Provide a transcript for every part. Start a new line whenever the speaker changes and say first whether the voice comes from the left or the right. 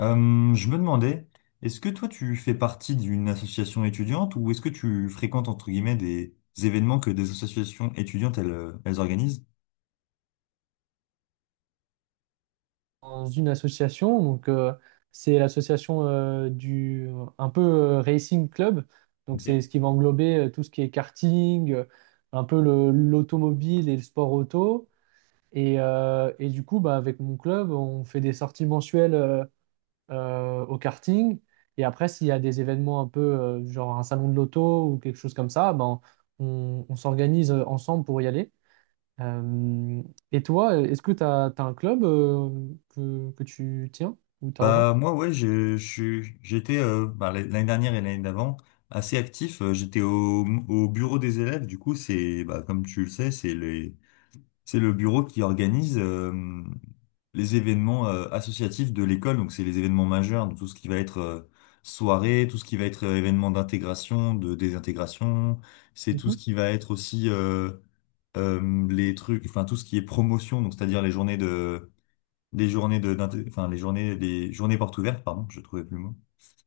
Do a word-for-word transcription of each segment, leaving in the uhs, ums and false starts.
left: Euh, je me demandais, est-ce que toi tu fais partie d'une association étudiante ou est-ce que tu fréquentes entre guillemets des événements que des associations étudiantes elles, euh, elles organisent?
right: Dans une association. Donc, euh, c'est l'association euh, du un peu euh, Racing Club. Donc, c'est ce
left: Ok.
right: qui va englober euh, tout ce qui est karting, euh, un peu le- l'automobile et le sport auto. Et, euh, et du coup, bah, avec mon club, on fait des sorties mensuelles euh, euh, au karting. Et après, s'il y a des événements un peu, euh, genre un salon de l'auto ou quelque chose comme ça, ben, on, on s'organise euh, ensemble pour y aller. Euh, et toi, est-ce que tu as, un club euh, que, que tu tiens ou t'as rejoint?
left: Bah moi ouais, je, je suis- j'étais euh, bah, l'année dernière et l'année d'avant assez actif. Euh, J'étais au, au bureau des élèves. Du coup c'est bah, comme tu le sais, c'est les c'est le bureau qui organise euh, les événements euh, associatifs de l'école, donc c'est les événements majeurs, donc tout ce qui va être euh, soirée, tout ce qui va être euh, événement d'intégration, de désintégration, c'est tout
right: Mhm,
left: ce qui va être aussi euh, euh, les trucs, enfin tout ce qui est promotion, donc c'est-à-dire les journées de, les journées de, d'inté- enfin les journées, les journées portes ouvertes, pardon, je trouvais plus le mot.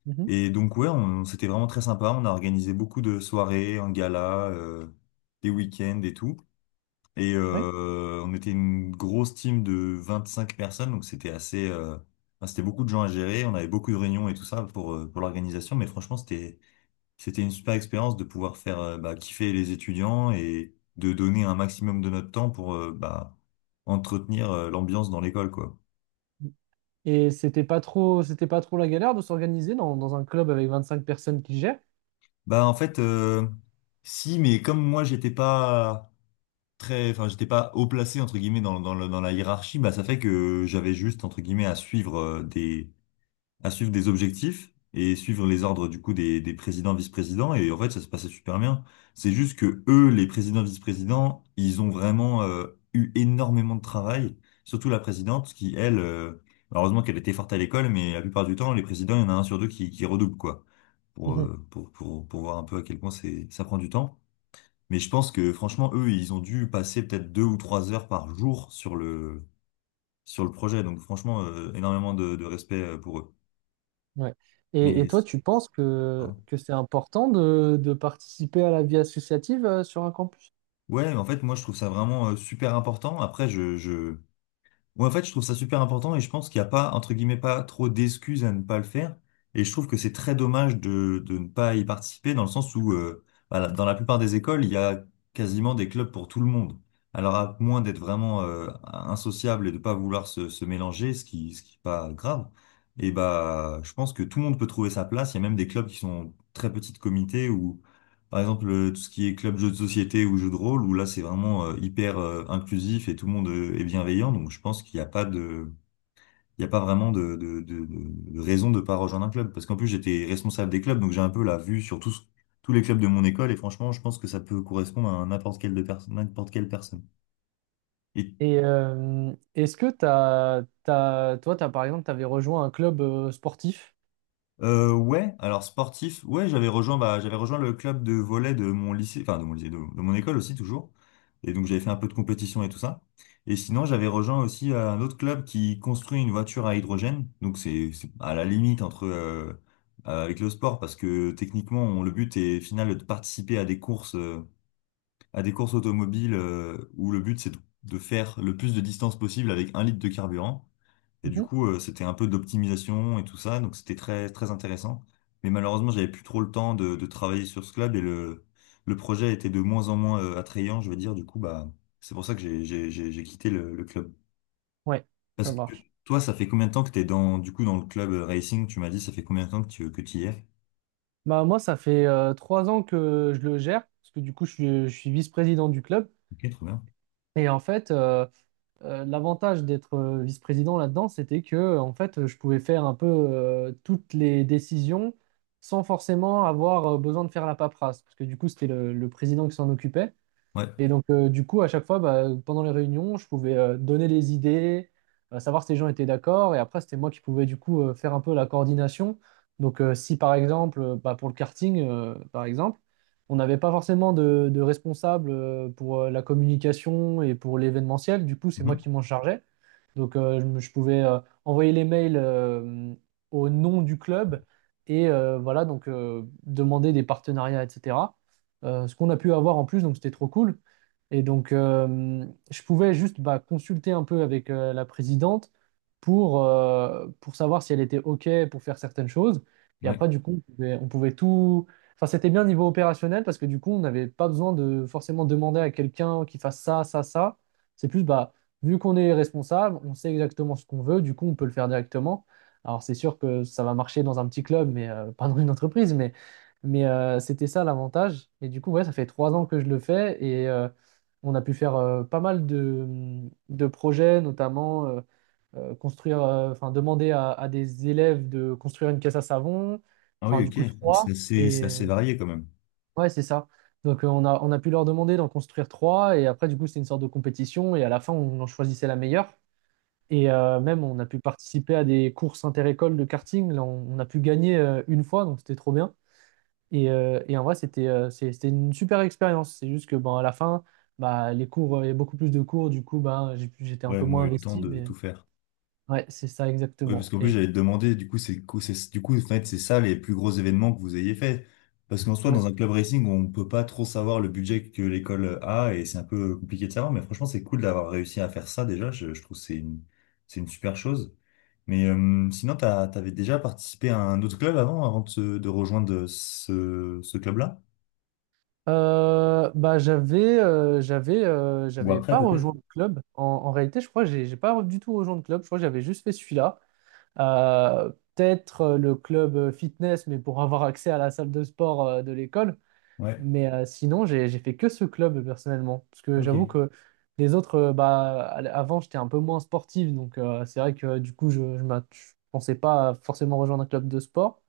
right: mhm,
left: Et donc ouais, on, c'était vraiment très sympa, on a organisé beaucoup de soirées, un gala, euh, des week-ends et tout. Et
right: ouais.
left: euh, on était une grosse team de vingt-cinq personnes, donc c'était assez, euh, enfin, c'était beaucoup de gens à gérer. On avait beaucoup de réunions et tout ça pour euh, pour l'organisation, mais franchement c'était c'était une super expérience de pouvoir faire euh, bah, kiffer les étudiants et de donner un maximum de notre temps pour euh, bah, entretenir euh, l'ambiance dans l'école quoi.
right: Et c'était pas trop, c'était pas trop la galère de s'organiser dans, dans un club avec vingt-cinq personnes qui gèrent?
left: Bah en fait, euh, si, mais comme moi j'étais pas très, enfin j'étais pas haut placé entre guillemets dans dans la, dans la hiérarchie, bah ça fait que j'avais juste entre guillemets à suivre euh, des à suivre des objectifs et suivre les ordres du coup des, des présidents, vice-présidents. Et en fait, ça se passait super bien. C'est juste que eux, les présidents, vice-présidents, ils ont vraiment euh, eu énormément de travail, surtout la présidente qui, elle, euh, malheureusement qu'elle était forte à l'école, mais la plupart du temps, les présidents, il y en a un sur deux qui, qui redouble, quoi, pour,
right: Mhm,
left: euh, pour, pour, pour voir un peu à quel point c'est, ça prend du temps. Mais je pense que franchement, eux, ils ont dû passer peut-être deux ou trois heures par jour sur le, sur le projet. Donc franchement, euh, énormément de, de respect euh, pour eux.
right: ouais. Et, et toi,
left: Mais,
right: tu penses que, que c'est important de, de participer à la vie associative euh, sur un campus?
left: Ouais, mais en fait, moi, je trouve ça vraiment euh, super important. Après, je, je... Ouais, en fait, je trouve ça super important et je pense qu'il n'y a pas, entre guillemets, pas trop d'excuses à ne pas le faire. Et je trouve que c'est très dommage de, de ne pas y participer dans le sens où, euh, voilà, dans la plupart des écoles, il y a quasiment des clubs pour tout le monde. Alors, à moins d'être vraiment euh, insociable et de pas vouloir se, se mélanger, ce qui, ce qui est pas grave, et bah, je pense que tout le monde peut trouver sa place. Il y a même des clubs qui sont très petits comités ou par exemple, euh, tout ce qui est club jeux de société ou jeux de rôle, où là c'est vraiment euh, hyper euh, inclusif et tout le monde euh, est bienveillant, donc je pense qu'il n'y a pas de, il y a pas vraiment de, de, de, de de raison de pas rejoindre un club. Parce qu'en plus j'étais responsable des clubs, donc j'ai un peu la vue sur tous, tous les clubs de mon école, et franchement je pense que ça peut correspondre à n'importe quelle de perso- n'importe quelle personne. Et
right: Et euh, est-ce que t'as, t'as- toi, t'as, par exemple, tu avais rejoint un club euh, sportif?
left: Euh, ouais, alors sportif, ouais, j'avais rejoint, bah, j'avais rejoint le club de volley de mon lycée, enfin de mon lycée, de, de mon école aussi toujours. Et donc j'avais fait un peu de compétition et tout ça. Et sinon, j'avais rejoint aussi euh, un autre club qui construit une voiture à hydrogène. Donc c'est c'est à la limite entre euh, euh, avec le sport parce que techniquement, on- le but est final de participer à des courses, euh, à des courses automobiles euh, où le but c'est de, de faire le plus de distance possible avec un litre de carburant. Et du
right: Mhm,
left: coup, euh, c'était un peu d'optimisation et tout ça, donc c'était très, très intéressant. Mais malheureusement, j'avais plus trop le temps de, de travailler sur ce club et le, le projet était de moins en moins euh, attrayant, je veux dire. Du coup, bah, c'est pour ça que j'ai, j'ai, j'ai j'ai quitté le, le club.
right: ouais,
left: Parce
right: ça
left: que
right: marche.
left: toi, ça fait combien de temps que t'es dans, du coup, dans le club euh, racing? Tu m'as dit, ça fait combien de temps que tu, que tu y es?
right: Bah, moi, ça fait euh, trois ans que je le gère, parce que du coup, je suis, je suis vice-président du club.
left: Ok, trop bien.
right: Et en fait, euh, euh, l'avantage d'être euh, vice-président là-dedans, c'était que euh, en fait, je pouvais faire un peu euh, toutes les décisions sans forcément avoir euh, besoin de faire la paperasse, parce que du coup, c'était le, le président qui s'en occupait.
left: Ouais.
right: Et donc, euh, du coup, à chaque fois, bah, pendant les réunions, je pouvais euh, donner les idées, euh, savoir si les gens étaient d'accord. Et après, c'était moi qui pouvais, du coup, euh, faire un peu la coordination. Donc, euh, si par exemple, euh, bah, pour le karting, euh, par exemple, on n'avait pas forcément de, de responsable euh, pour euh, la communication et pour l'événementiel, du coup, c'est moi
left: Mhm.
right: qui m'en chargeais. Donc, euh, je, me- je pouvais euh, envoyer les mails euh, au nom du club et euh, voilà, donc euh, demander des partenariats, et cetera. Euh, ce qu'on a pu avoir en plus, donc c'était trop cool, et donc, euh, je pouvais juste bah, consulter un peu avec euh, la présidente pour, euh, pour savoir si elle était OK pour faire certaines choses. Et
left: Ouais.
right: après, du coup, on pouvait, on pouvait tout. Enfin, c'était bien au niveau opérationnel parce que du coup, on n'avait pas besoin de forcément demander à quelqu'un qui fasse ça, ça, ça. C'est plus, bah, vu qu'on est responsable, on sait exactement ce qu'on veut, du coup, on peut le faire directement. Alors, c'est sûr que ça va marcher dans un petit club, mais euh, pas dans une entreprise, mais, mais euh, c'était ça l'avantage. Et du coup, ouais, ça fait trois ans que je le fais et euh, on a pu faire euh, pas mal de, de projets, notamment euh, euh, construire, euh, enfin demander à, à des élèves de construire une caisse à savon,
left: Ah
right: enfin
left: oui,
right: du
left: ok.
right: coup
left: Donc c'est
right: trois.
left: assez,
right: Et
left: c'est assez
right: euh,
left: varié quand même.
right: ouais, c'est ça. Donc euh, on a, on a pu leur demander d'en construire trois. Et après, du coup, c'était une sorte de compétition. Et à la fin, on en choisissait la meilleure. Et euh, même, on a pu participer à des courses inter-écoles de karting. Là, on, on a pu gagner euh, une fois, donc c'était trop bien. Et, euh, et en vrai, c'était euh, c'est- c'était une super expérience. C'est juste que bon, à la fin, bah, les cours, euh, il y a beaucoup plus de cours. Du coup, bah, j'ai pu- j'étais un
left: Ouais, au
right: peu
left: moins
right: moins
left: eu le temps
right: investi.
left: de
right: Mais
left: tout faire.
right: ouais, c'est ça
left: Oui, parce
right: exactement.
left: qu'en plus,
right: Et,
left: j'allais te demander, du coup, c'est, co- c'est- du coup, en fait, c'est ça les plus gros événements que vous ayez fait. Parce qu'en soi,
right: ouais.
left: dans un club racing, on ne peut pas trop savoir le budget que l'école a et c'est un peu compliqué de savoir. Mais franchement, c'est cool d'avoir réussi à faire ça déjà. Je, je trouve que c'est une, c'est une super chose. Mais euh, sinon, t'as, t'avais déjà participé à un autre club avant, avant de, se- de rejoindre ce, ce club-là?
right: Euh, bah, j'avais euh, j'avais euh,
left: Ou
right: j'avais
left: après,
right: pas
left: peut-être?
right: rejoint le club. En, en réalité, je crois que j'ai j'ai pas du tout rejoint le club. Je crois que j'avais juste fait celui-là. Euh, peut-être euh, le club euh, fitness, mais pour avoir accès à la salle de sport euh, de l'école.
left: Ouais.
right: Mais euh, sinon, j'ai j'ai fait que ce club euh, personnellement. Parce que
left: Ok.
right: j'avoue que les autres, euh, bah, à l- avant, j'étais un peu moins sportif. Donc, euh, c'est vrai que euh, du coup, je ne pensais pas forcément rejoindre un club de sport.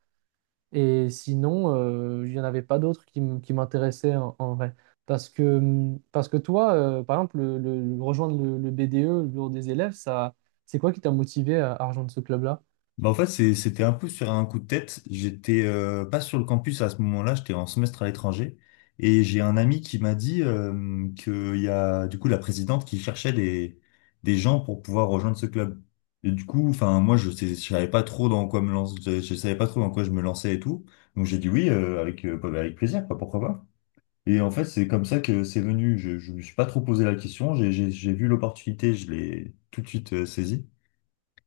right: Et sinon, euh, il n'y en avait pas d'autres qui, m- qui m'intéressaient en, en vrai. Parce que, hum, parce que toi, euh, par exemple, le, le- le- rejoindre le, le B D E, le bureau des élèves, ça, c'est quoi qui t'a motivé à, à rejoindre ce club-là?
left: Bah en fait, c'est- c'était un peu sur un coup de tête. J'étais euh, pas sur le campus à ce moment-là, j'étais en semestre à l'étranger. Et j'ai un ami qui m'a dit euh, qu'il y a du coup la présidente qui cherchait des, des gens pour pouvoir rejoindre ce club. Et du coup, enfin moi je sais, je savais pas trop dans quoi me lancer, je, je savais pas trop dans quoi je me lançais et tout. Donc j'ai dit oui euh, avec euh, bah, avec plaisir, quoi, pourquoi pas. Et en fait, c'est comme ça que c'est venu. Je, je me suis pas trop posé la question. J'ai j'ai- j'ai vu l'opportunité, je l'ai tout de suite euh, saisie.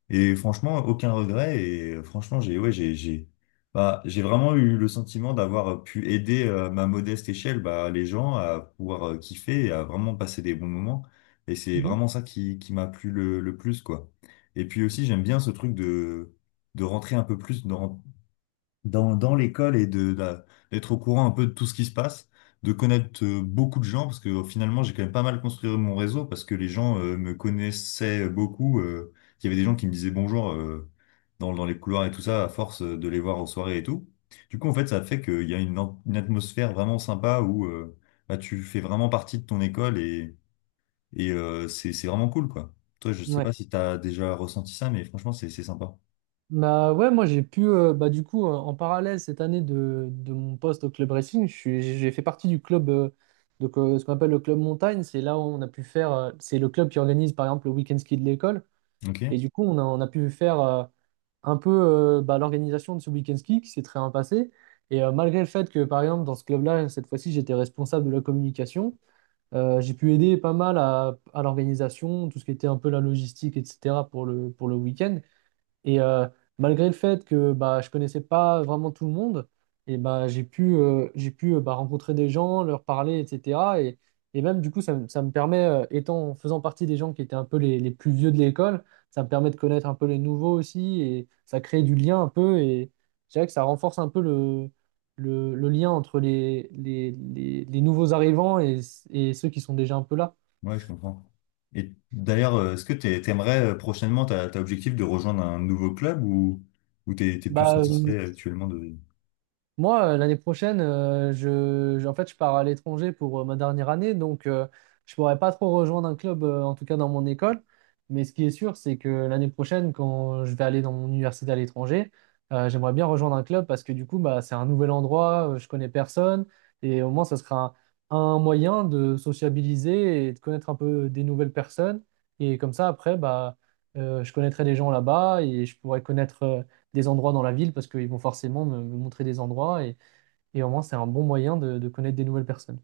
left: Et franchement, aucun regret. Et euh, franchement, j'ai ouais, j'ai j'ai bah, j'ai vraiment eu le sentiment d'avoir euh, pu aider euh, à ma modeste échelle bah, les gens à pouvoir euh, kiffer et à vraiment passer des bons moments. Et c'est vraiment ça qui, qui m'a plu le, le plus, quoi. Et puis aussi, j'aime bien ce truc de, de rentrer un peu plus dans, dans, dans l'école et de, de- d'être au courant un peu de tout ce qui se passe, de connaître euh, beaucoup de gens, parce que euh, finalement, j'ai quand même pas mal construit mon réseau, parce que les gens euh, me connaissaient beaucoup. Euh, il y avait des gens qui me disaient bonjour euh, dans, dans les couloirs et tout ça, à force euh, de les voir aux soirées et tout. Du coup, en fait, ça fait qu'il y a une, an- une atmosphère vraiment sympa où euh, bah, tu fais vraiment partie de ton école et, et euh, c'est, c'est vraiment cool, quoi. Toi, je sais
right: Mhm.
left: pas si t'as déjà ressenti ça, mais franchement, c'est, c'est sympa.
right: Bah ouais, moi j'ai pu, euh, bah du coup, euh, en parallèle cette année de, de mon poste au club racing, je suis, j'ai fait partie du club, euh, donc, euh, ce qu'on appelle le club montagne. C'est là où on a pu faire, euh, c'est le club qui organise par exemple le week-end ski de l'école.
left: Ok?
right: Et du coup, on a, on a pu faire euh, un peu euh, bah, l'organisation de ce week-end ski qui s'est très bien passé. Et euh, malgré le fait que, par exemple, dans ce club-là, cette fois-ci, j'étais responsable de la communication, euh, j'ai pu aider pas mal à, à l'organisation, tout ce qui était un peu la logistique, et cetera pour le, pour le week-end. Et euh, malgré le fait que bah, je connaissais pas vraiment tout le monde, et bah, j'ai pu, euh, j'ai pu euh, bah, rencontrer des gens, leur parler, et cetera. Et, et même du coup, ça, me ça me permet, euh, étant, faisant partie des gens qui étaient un peu les, les plus vieux de l'école, ça me permet de connaître un peu les nouveaux aussi, et ça crée du lien un peu, et je dirais que ça renforce un peu le, le, le lien entre les, les, les, les nouveaux arrivants et, et ceux qui sont déjà un peu là.
left: Ouais, je comprends. Et d'ailleurs, euh, est-ce que t'es- t'aimerais euh, prochainement, t'as t'as objectif de rejoindre un nouveau club ou, ou t'es, t'es plus
right: Bah, euh,
left: satisfait actuellement de,
right: Moi, euh, l'année prochaine, euh, je, je- en fait, je pars à l'étranger pour euh, ma dernière année, donc euh, je pourrais pas trop rejoindre un club, euh, en tout cas dans mon école. Mais ce qui est sûr, c'est que l'année prochaine, quand je vais aller dans mon université à l'étranger, euh, j'aimerais bien rejoindre un club parce que du coup, bah, c'est un nouvel endroit, euh, je connais personne, et au moins, ça sera un, un moyen de sociabiliser et de connaître un peu des nouvelles personnes. Et comme ça, après, bah, euh, je connaîtrai des gens là-bas et je pourrais connaître euh, des endroits dans la ville parce qu'ils vont forcément me, me montrer des endroits et, et au moins c'est un bon moyen de, de connaître des nouvelles personnes.